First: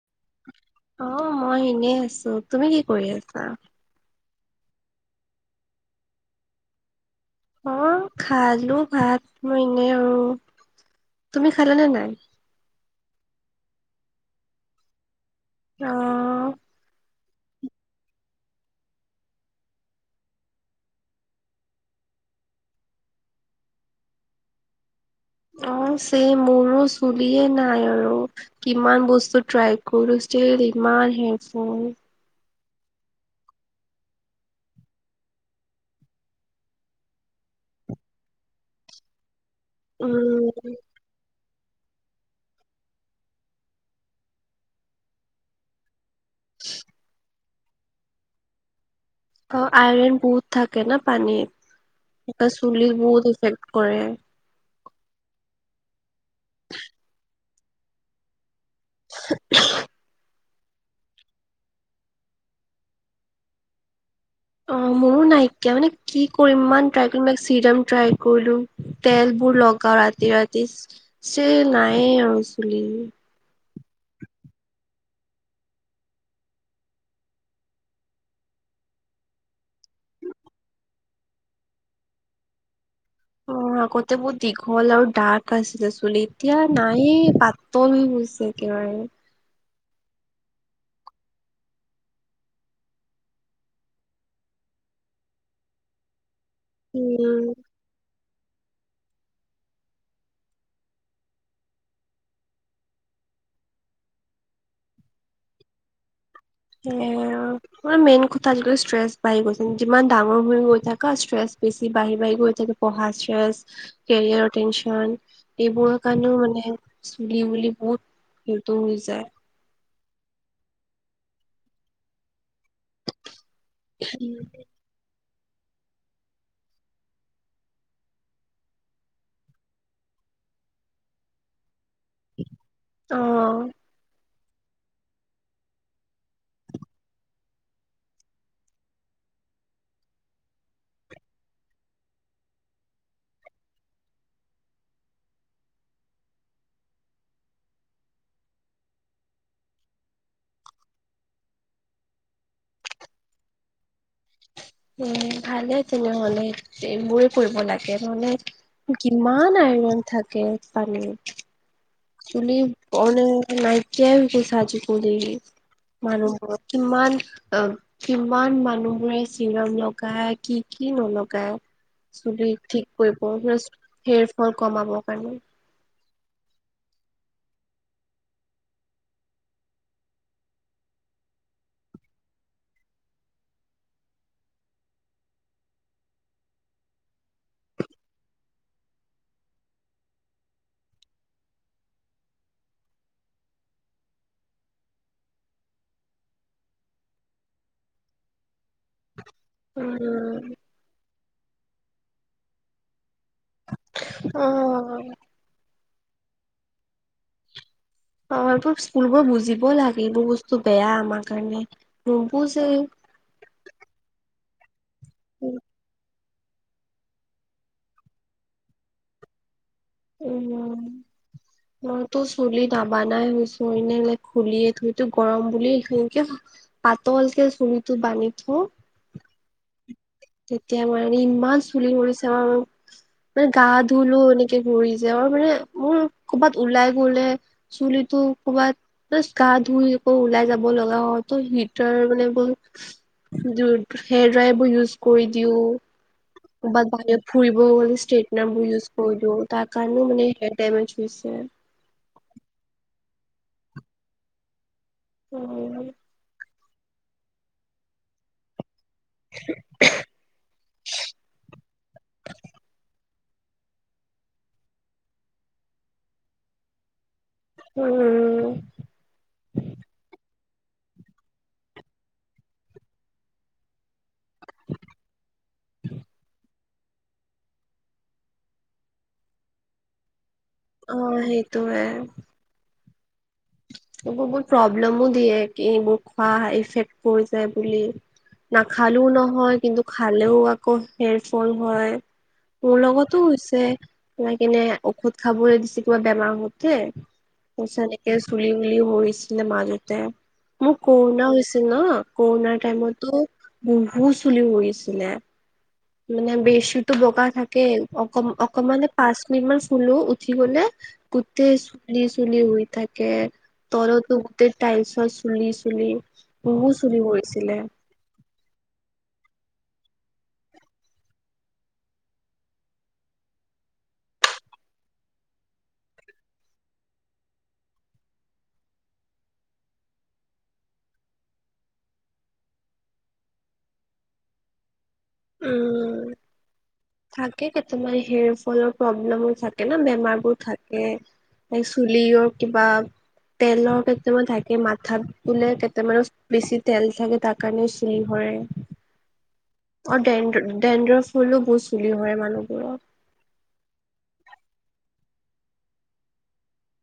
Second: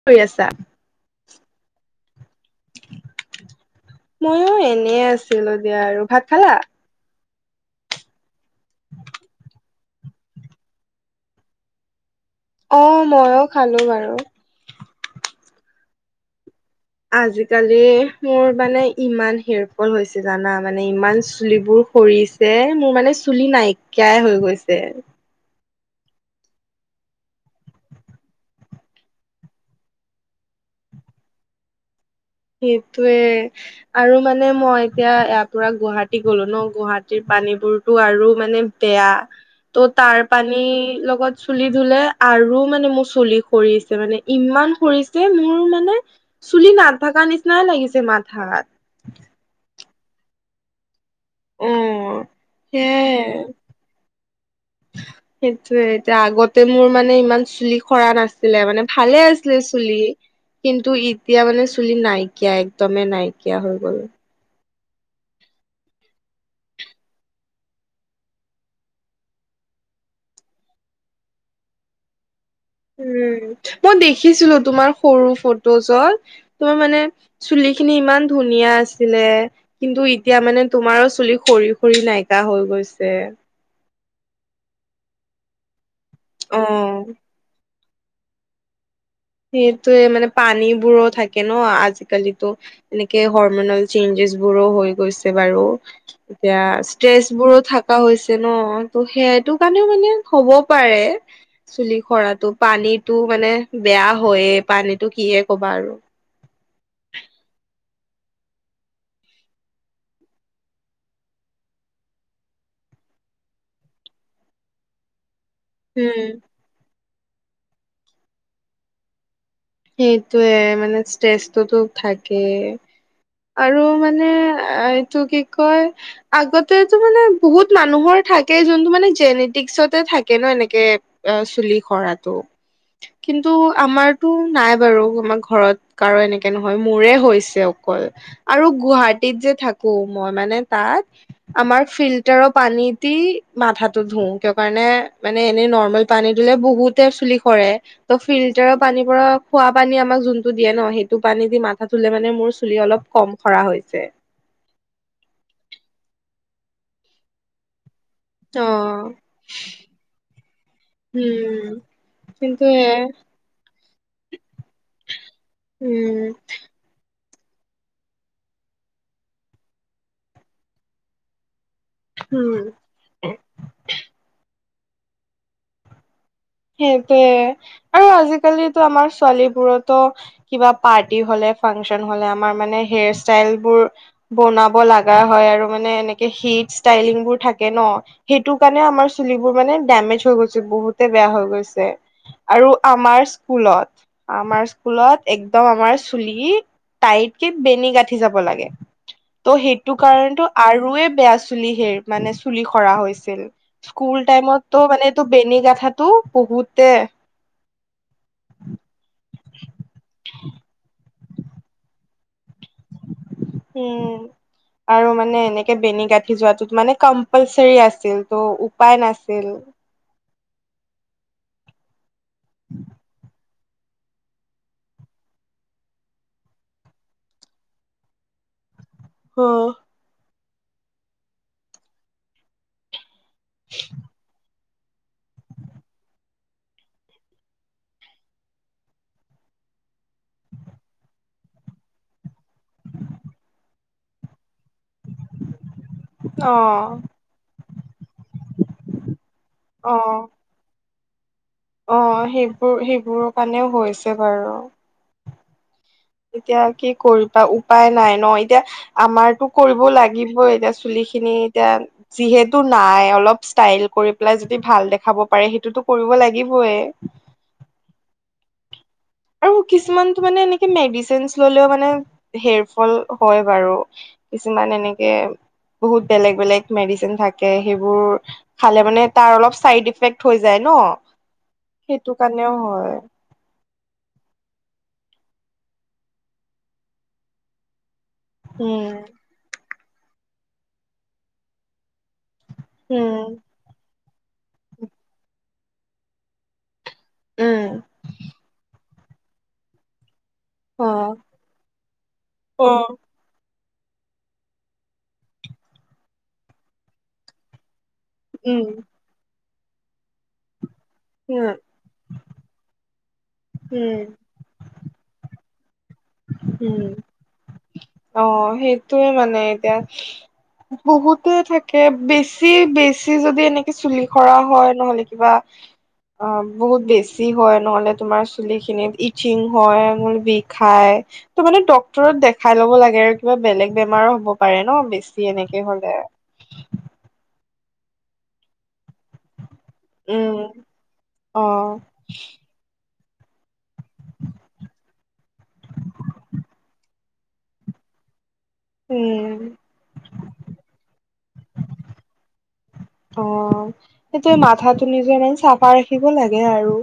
কি কৰি আছা? অ' মই এনে আছো তুমি কি কৰি আছা। ময়ো এনে আছিলো দিয়া আৰু ভাত খালা? অ খালো ভাত মই এনে আৰু তুমি খালা নে নাই। অ' ময়ো খালো বাৰু অ' আজিকালি মোৰ মানে ইমান হেয়াৰ ফল হৈছে জানা মানে ইমান চুলিবোৰ সৰিছে। যে মোৰ মানে চুলি নাইকিয়াই হৈ গৈছে। অ' চেম সেই মোৰো চুলিয়ে নাই আৰু। কিমান বস্তু ট্ৰাই কৰিলোঁ ষ্টিল ইমান হেয়াৰফল। সেইটোৱে। আৰু মানে মই এতিয়া ইয়াৰ পৰা গুৱাহাটী গলো ন 'গুৱাহাটীৰ পানীবোৰতো আৰু মানে। তেয়া ত তাৰ উম পানী লগত। চুলি ধুলে আৰু মানে মোৰ চুলি সৰিছে মানে ইমান সৰিছে মোৰ মানে। চুলি নাথাকা নিচিনাই লাগিছে মাথাত। অ' আইৰন বহুত থাকে ন পানী অ এ চুলিত বহুত সেয়াই ইফেক্ট কৰে। সেইটোয়ে এতিয়া আগতে মোৰ মানে ইমান চুলি সৰা নাছিল। আছিলে মানে ভালে আছিলে চুলি। কিন্তু এতিয়া মানে চুলি নাইকিয়া একদমে নাইকিয়া হৈ গ'ল। অ মোৰো নাইকিয়া মানে কি কৰিম ইমান ট্ৰাই কৰিলো চিৰাম ট্ৰাই কৰিলো তেল বোৰ লগাও ৰাতি ৰাতি চ নাইয়ে আৰু। চুলি উম মই দেখিছিলো তোমাৰ সৰু ফটো জত তোমাৰ মানে। চুলি খিনি ইমান ধুনীয়া আছিলে। কিন্তু এতিয়া মানে তোমাৰো চুলি সৰি সৰি নাইকিয়া হৈ গৈছে। অ' আগতে বহুত দীঘল আৰু ডাৰ্ক আছিলে চুলি এতিয়া অ নাই পা পাতল হৈছে একেবাৰে সেইটোয়ে মানে পানীবোৰো থাকে ন আজিকালিতো। এনেকে হৰমনেল চেঞ্জেছ বোৰো হৈ গৈছে বাৰু। এতিয়া ষ্ট্ৰেচ উম। বোৰো থাক। কা হৈছে ন, ত' সেয়া সেইটো কাৰণেও মানে হব পাৰে। চুলি সৰাটো পানীটো মানে, বেয়া হয়ে পানীটো কিহে কবা আৰু। সেয়ে আৰু। মাৰ মেইন কথা আজিকাল ষ্ট্ৰেছ বাঢ়িব গৈছে যিমান ডাঙৰ হৈ গৈ থাকা ষ্ট্ৰেছ বেছি বাঢ়ি বাঢ়ি গৈ থাকে। পঢ়া ষ্ট্ৰেছ কেৰিয়াৰৰ টেনচন। এইবোৰৰ উম কাৰণেও মানে চুলি বুলি বহুত সিটো হৈ যায়। সেইটোয়ে মানে ষ্ট্ৰেচটোতো থাকে। আৰু মানে উম। আ এইটো কি কয়? আগতেতো মানে বহুত মানুহৰ থাকে যোনটো মানে জেনেটিক্সতে থাকে ন' এনেকে অ', চুলি সৰাটো অ কিন্তু, আমাৰতো নাই বাৰু আমাৰ ঘৰত, কাৰো এনেকে নহয় মোৰে হৈছে অকল। আৰু গুৱাহাটীত যে থাকো মই মানে তাত আমাৰ ফিল্টাৰৰ পানী দি, মাথাটো ধু কিয় কাৰণে মানে এনেই নৰ্মেল পানী ধুলে বহুতে চুলি সৰে, ত' ফিল্টাৰৰ পানীৰ পৰা খোৱা পানী আমাক যোনটো দিয়ে ন' সেইটো পানী দি মাথা ধুলে মানে মোৰ চুলি অলপ কম সৰা হৈ যায়। এ ভালে তেনেহ'লে, এইবোৰে কৰিব লাগে অ নহ'লে কিমান আইৰন থাকে পানীত। উম চুলি কিন্তু এ মানে নাইকিয়াই হৈ গৈছে আজিকালি, উম মানুহবোৰ। কিমান অ', কিমান মানুহে চিৰাম লগায় কি কি নলগায়। চুলি উম ঠিক কৰিব প্লাছ, হেৰ ফল কমাবৰ কাৰণে। সেইটোৱে, আৰু আজিকালিতো আমাৰ ছোৱালীবোৰতো কিবা পাৰ্টি হলে ফাংচন হলে আমাৰ মানে হেয়াৰ ষ্টাইলবোৰ বনাব লগা হয় আৰু মানে এনেকে হিট ষ্টাইলিং বোৰ থাকে ন'। সেইটোৰ কাৰণেও আমাৰ চুলিবোৰ মানে ডেমেজ হৈ গৈছে বহুতে বেয়া হৈ গৈছে। আৰু আমাৰ স্কুলত আমাৰ স্কুলত একদম আমাৰ চুলি, টাইটকে বেনি গাঁঠি যাব লাগে। ত' সেইটো উম কাৰণেটো আৰুয়ে বেয়া চুলি হে মানে চুলি সৰা হৈছিল। স্কুল অ টাইমত ত' মানে এইটো বেনী গোথাাটো বহুতে অ', স্কুলবোৰ বুজিব লাগিব এইবোৰ বস্তু বেয়া আমাৰ কাৰণে, নুবুজে। উম, আৰু মানে এনেকে বেনি যোৱাটোত মানে কম্পালচৰি আছিল ত' উপায় নাছিল। উম, মইতো চুলি নাবানাই হৈছো এনে খুলিয়ে থৈতো গৰম বুলি এই এইখিনিকে, পাতলকে চুলিটো বান্ধি থওঁ। অ', তেতিয়া মানে ইমান চুলি স লৰিছে আৰু, মানে গা ধুলো এনেক কে সৰি যায় আৰু মানে মোৰ ক'ৰবাত ওলাই গ'লে চুলিটো ক'ৰবাত জাষ্ট গা ধুই আকৌ ওলাই যাব লগা হয় ত হিটাৰ মানে বোৰ [unintelligible] হেয়াৰ ড্ৰাইবোৰ ইউজ কৰি দিও। কৰবাত অ বাহিৰত ফুৰিব বুলি ষ্ট্ৰেটনাৰবোৰ ইউজ কৰিলো তাৰ কাৰণেও মানে ডেমেজ হৈছে। অ', সেইবোৰ-সেইবোৰৰ কাৰণেও হৈছে বাৰু। অ', এতিয়া কি কৰিবা উপায় নাই ন এতিয়া আমাৰতো কৰিব লাগিবই এতিয়া চুলি খিনি এতিয়া। যিহেতু নাই অলপ ষ্টাইল কৰি পেলাই যদি ভাল দেখাব পাৰে সেইটোতো কৰিব লাগিবয়ে। উম। আৰু কিছুমানটো মানে এনেকে মেডিচিনচ ললেও মানে হেৰ ফল হয় বাৰু। কিছুমান এনেকে বহুত বেলেগ বেলেগ মেডিচিন থাকে সেইবোৰ খালে মানে তাৰ অলপ চাইড ইফেক্ট- থৈ যায় ন অ সেইটোয়ে সেইটো কাৰণেও হয়। এইবোৰ বহুত প্ৰব্লেমো দিয়ে এইবোৰ খোৱাফেক্ট পৰি যায় বুলি। উম নাখালেও নহয় কিন্তু খালেও আকৌ হেৰফল হয়। মোৰ লগতো উম হৈছে এনেকেনে ঔষধ খাবলৈ দিছে কিবা বেমাৰ হওতে [unintelligible] উম এনেকে চুলি সৰিছিলে মাজতে, মোৰ অ কৰুণা হৈছিল ন কৰোণাৰ অ টাইমতো বহুত চুলি সৰিছিলে। মানে বেচুতো বগা থাকে অক উম অকমান- পাঁচ মিনিট মান শুলো উঠি গলে উম গোটেই চুলি চুলি হৈ থাকে। উম তলতো গোটেই টাইলছৰ চুলি চুলি বহু উম চুলি সৰিছিলে। অ' সেইটোয়ে মানে এতিয়া। বহুতে থাকে বেছি বেছি যদি এনেকে চুলি সৰা হয় নহলে কিবা- অ' বহুত বেছি হয় নহ'লে তোমাৰ চুলি খিনিত ইচিং হয় মোৰ বিষাই। ত মানে ডক্টৰ দেখাই লব লাগে আৰু কিবা বেলেগ বেমাৰো হব পাৰে ন বেছি এনেকে হলে। উম থাকে কেইটামান হেয়াৰ ফলৰ প্ৰব্লেমো থাকে। থাকে ন বেমাৰ বোৰ উম থাকে অ এই চুলিৰ কিবা। তেলৰ কেতি মান থাকে মাথাত বোলে কেতে মান- বেছি তেল থাকে তাৰ কাৰণে শিল ভৰে- উম। অ' ডেণ্ডৰফ ফুলো বহুত চুলি সৰে মানুহবোৰত। অ' সেইটোয়ে মাথাটো নিজৰ মানে চাফা ৰাখিব লাগে আৰু।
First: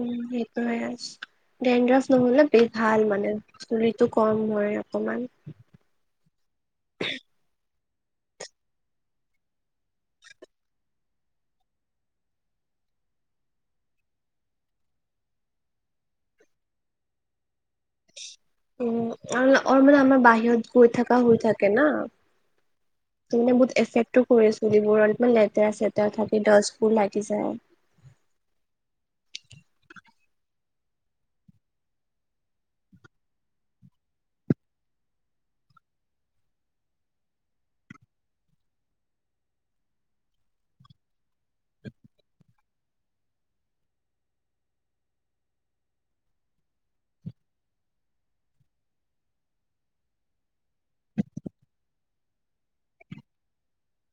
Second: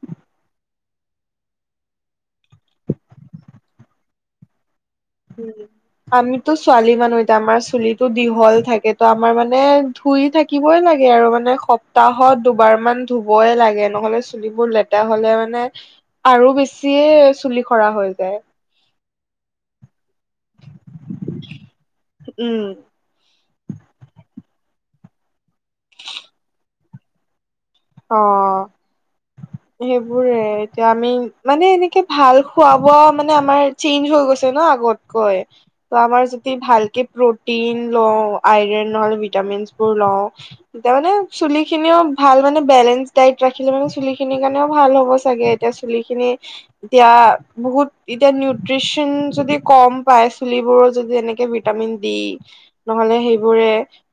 উ সেইটোয়ে আ ডেনড্ৰফ নহলে ভাল মানে চুলিটো কম হয় আৰু। উম। আমিতো ছোৱালী মানুহ এতিয়া আমাৰ চুলিটো দীঘল থাকে ত' আমাৰ মানে ধুই থা কিবই লাগে আৰু মানে সপ্তাহত দুবাৰ মান ধুবই লাগে নহলে চুলিবোৰ লেতেৰা হলে মানে। আৰু বেছিয়ে চুলি সৰা হৈ যায়। উম মানে আমাৰ বাহিৰত গৈ থাকা হৈ থাকে না। উম ত' মানে বহুত এফেক্টো কৰে চুলিবোৰ অলপমান লেতেৰা চেতেৰা থাকে, ডাষ্টবোৰ লাগি যায়। অ'। সেইবোৰে এতিয়া আমি মানে এনেকে ভাল খোৱা বোৱা মানে আমাৰ চেইঞ্জ হৈ গৈছে ন আগত। কয়- ত আমাৰ যদি ভালকে প্ৰটিন লও আইৰন নহলে ভিটামিনচ বোৰ লওঁ। তাৰ মানে চুলি খিনিও ভাল। মানে বেলেঞ্চ টাইপ ৰাখিলে মানে চুলি খিনিৰ কাৰণেও ভাল হ'ব চাগে এতিয়া চুলি খিনি। এতিয়া বহুত এতিয়া নিউট্ৰিচন যদি কম পায় চুলিবোৰো যদি এনেকে বি- ভিটামিন ডি - নহলে সেইবোৰে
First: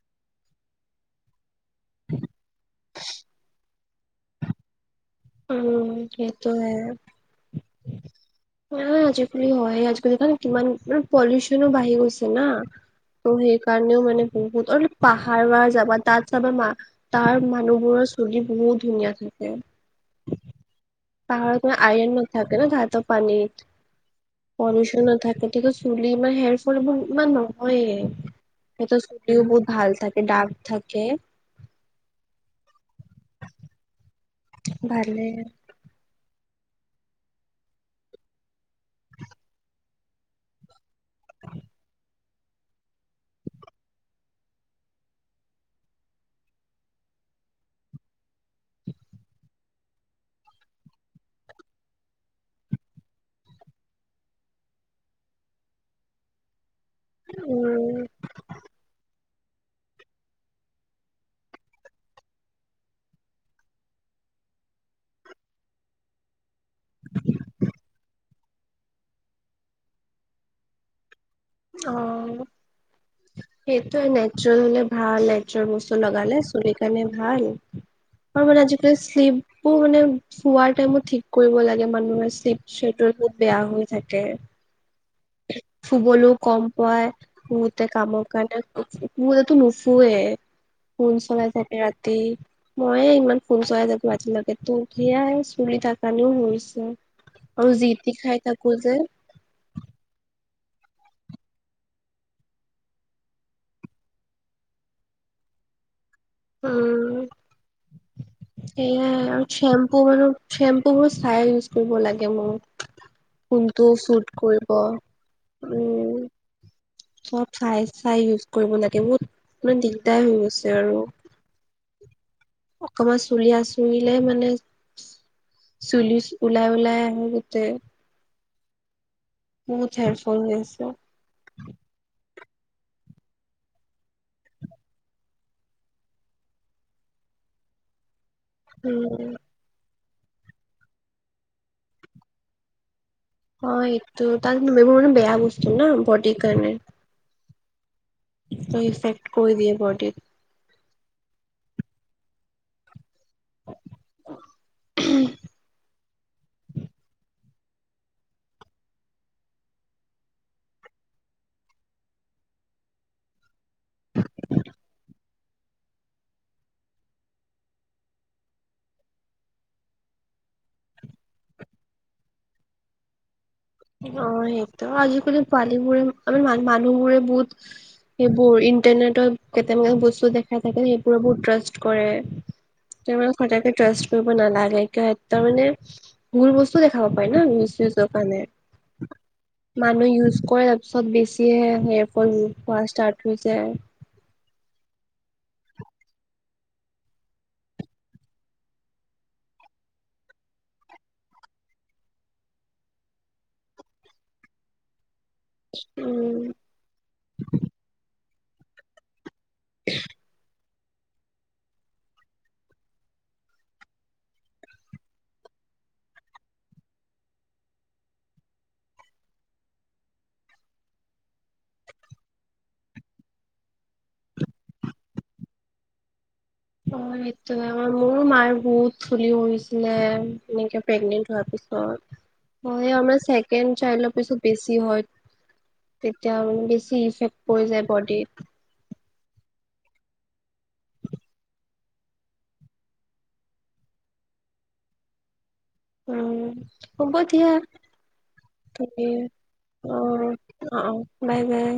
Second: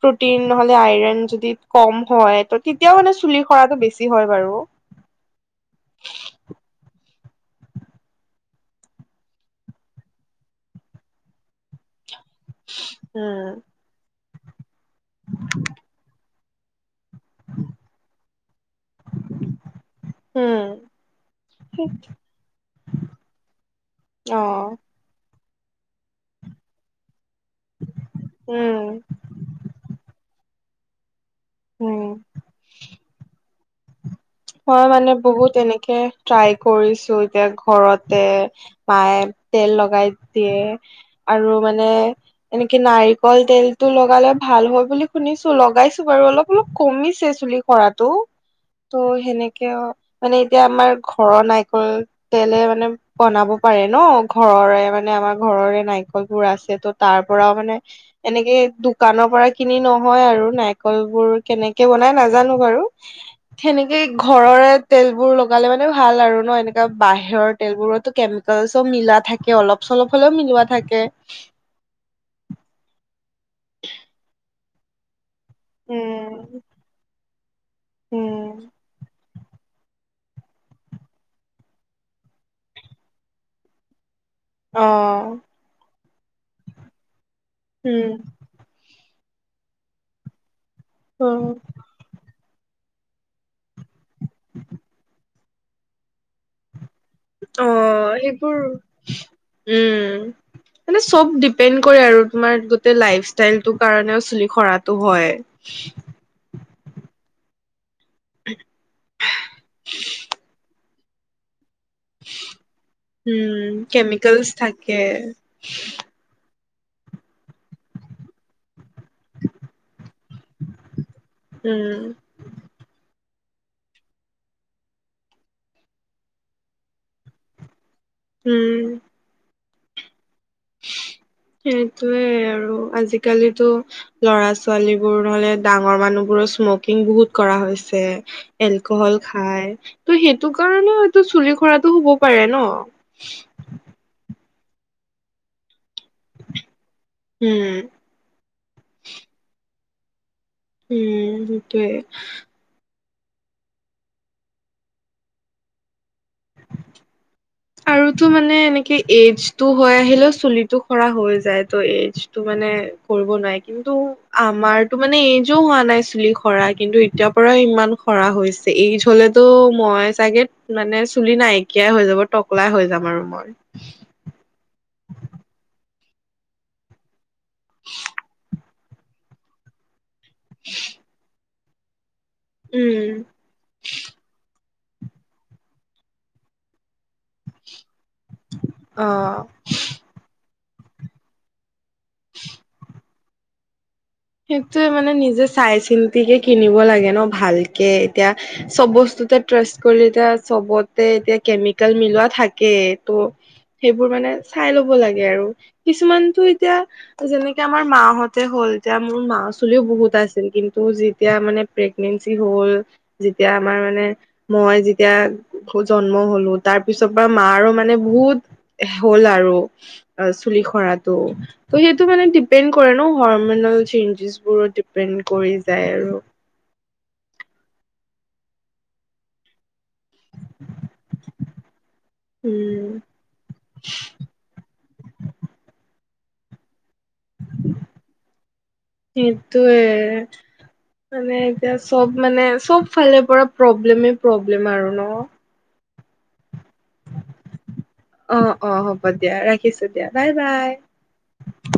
প্ৰটিন নহলে আইৰণ যদি কম হয় ত তেতিয়াও মানে। চুলি সৰাতটো বেছি হয় বাৰু। উম সেইটোৱে - না আজিকালি হয় আজি কালি কিমান মান পলিউচনো বাঢ়ি গৈছে। না ত' উম, সেইকাৰণেও মানে বহুত অলপ পাহাৰ যাবা তাত চাবা মা তাৰ মানুহবোৰৰ চুলি বহুত ধুনীয়া থাকে। উম। পাহাৰতে আইৰন নাথাকে ন তাহঁতৰ পানীত অ', পল্লিউচন নাথাকে। গতিকে চুলি ইমান হেৰ ফল ইমান নহয়ে উম, সিহঁতৰ ও বহুত ভাল থাকে ডাৰ্ক থাকে উম। মই মানে ভালে বহুত এনেকে ট্ৰাই কৰিছো এতিয়া ঘৰতে মায়ে তেল লগাই দিয়ে। আৰু মানে এনেকে নাৰিকল তেলটো লগালে ভাল হয় বুলি শুনিছো লগাইছো বাৰু অলপ অলপ কমিছে চুলি সৰাটো ত' সেনেকে মানে এতিয়া আমাৰ ঘৰৰ নাৰিকল তেলে মানে বনাব পাৰে ন ঘৰৰে মানে আমাৰ ঘৰৰে নাৰিকল বোৰ আছে ত' তাৰ পৰাও মানে উম এনেকে দোকানৰ পৰাই কিনি নহয় আৰু নাৰিকল বোৰ কেনেকে বনাই নাজানো বাৰু হেনে কেই ঘৰৰে তেলবোৰ লগালে মানে ভাল আৰু ন' এনেকা বাহিৰৰ তেলবোৰতো কেম চব মিলা থাকে অলপ চলপ হলেও মিলোৱা থাকে। অ সেইটোয়ে নেচুৰেল হলে ভালে নেচুৰাল বস্তু লগালে উম চুৰি কাৰণে ভাল, আৰু মানে উম আজিকালি শ্লিপু মানে শোৱাৰ টাইমত ঠিক কৰিব লাগে মানুহে শ্লিপ ছেটৰ বহুত বেয়া হৈ থাকে। অ শুবলৈও কম পায় বহুতে কামৰ উম কাৰণে কোনোৱে নুশুৱে ফোন অ চলাই থাকে ৰাতি মইয়ে ইমান ফোন চলাই থাকো ৰাতিলৈকে টো সেয়াই চুলি তাৰকাৰণেও হৈছে। অ আৰু জিতি খাই সেইবোৰ থাকো যে। উম। মানে চব ডিপেণ্ড কৰে আৰু তোমাৰ গোটেই লাইফ ষ্টাইলটো কাৰণেও চুলি সৰাটো হয়। [inaudible] উম, সেয়াই আৰু চেম্পু মানো চে ম্পু বোৰ চাই ইউজ কৰিব লাগে মোক উম, কোনটো চুট কেমিকেলছ কৰিব থাকে উম চব চাই চাই ইউজ কৰিব লাগে বহুত ইমান দিগদাৰ হৈ গৈছে আৰু উম, অকমান চুলি আচুৰিলে মানে চুলিচ উলাই উলাই আহে গোতে উম বহুত হেয়াৰফল হৈ আছে সেইটোৱে আৰু আজিকালিতো লৰা ছোৱালী বোৰ নহলে ডাঙৰ মানুহবোৰ স্মকিং বহুত কৰা হৈছে এলকহল উম খাই ত' সেইটো কাৰণে হয়তো চুলি সৰাটো হ'ব পাৰে ন। অ এইটো তাৰ এইবোৰ মানে বেয়া বস্তু ন বডিৰ কাৰণে উম। ত ইফেক্ট কৰি দিয়ে বডীত। উম সেইটোৱে। [inaudible] আৰুতো মানে এনেকে এইজটো হয় আহিলেও চুলি সৰা হৈ যায় ত' এইজটো মানে কৰিব নোৱাই কিন্তু আমাৰতো মানে এইজো হোৱা নাই চুলি সৰা কিন্তু এতিয়া পৰা ইমান সৰা হৈ চে এইজ হলেতো মই চাগে মানে চুলি নাইকিয়াই হৈ যাব টকলাই হৈ যাম আৰু মই। অ সেইটো আজিকালি পোৱালি বোৰে আমাৰ মান মানুহবোৰে বহুত এইবোৰ ইণ্টাৰনেটৰ কেতেম গে বস্তু দেখাই থাকে সেইবোৰে বহুত ট্ৰাষ্ট কৰে উম একেবাৰে সচাকে ট্ৰাষ্ট কৰিব নালাগে কিয় তাৰ মানে ভুল বস্তু দেখাবা পায় না, মিছ ইউজৰ কাৰনে অ মানুহে ইউজ কৰে তাৰ পিছত বেছিহে হেয়ৰফল হোৱা ষ্টাৰ্ট হৈ যায় সেইটোয়ে মানে নিজে চাই চিন্তিহে কিনিব লাগে ন ভালকে এতিয়া চব বস্তুতে ট্ৰাষ্ট কৰি এতিয়া চবতে এতিয়া কেমিকেল মিলোৱা থাকেই ত' সেইবোৰ মানে চাই ল'ব লাগে আৰু কিছুমানটো উম এতিয়া যেনেকে আমাৰ মা হতে হ'ল এতিয়া মোৰ মা চুলিও বহুত আছিল কিন্তু যেতিয়া মানে প্ৰেগনেঞ্চি হল যেতিয়া আমাৰ মানে মই যেতিয়া জন্ম হলো তাৰ পিছৰ পৰা মাৰো মানে বহুত হ'ল আৰু অ চুলি সৰাটো ত সেইটো মানে ডিপেণ্ড কৰে ন হৰম মনল চেইঞ্জবোৰ ডিপেণ্ড কৰি যায় আৰু অ সেইটোয়ে মোৰো মাৰ বহুত চুলি হৰিছিলে মেইনকে প্ৰেগনেণ্ট হোৱাৰ পিছত উম, হয় অ মানে চেকেণ্ড চাইল্ডৰ পিছত বেছি হয় তেতিয়া অলমান বেছি ইফেক্ট পৰি যায় বডিত সেইটোয়ে মানে এতিয়া চব মানে চব ফালে পৰা প্ৰব্লেমে প্ৰব্লেম আৰু ন উম হ'ব দিয়া অ', অ', হ'ব তুমি দিয়া ৰাখিছো অ দিয়া বাই বাই। অ অ বাই বাই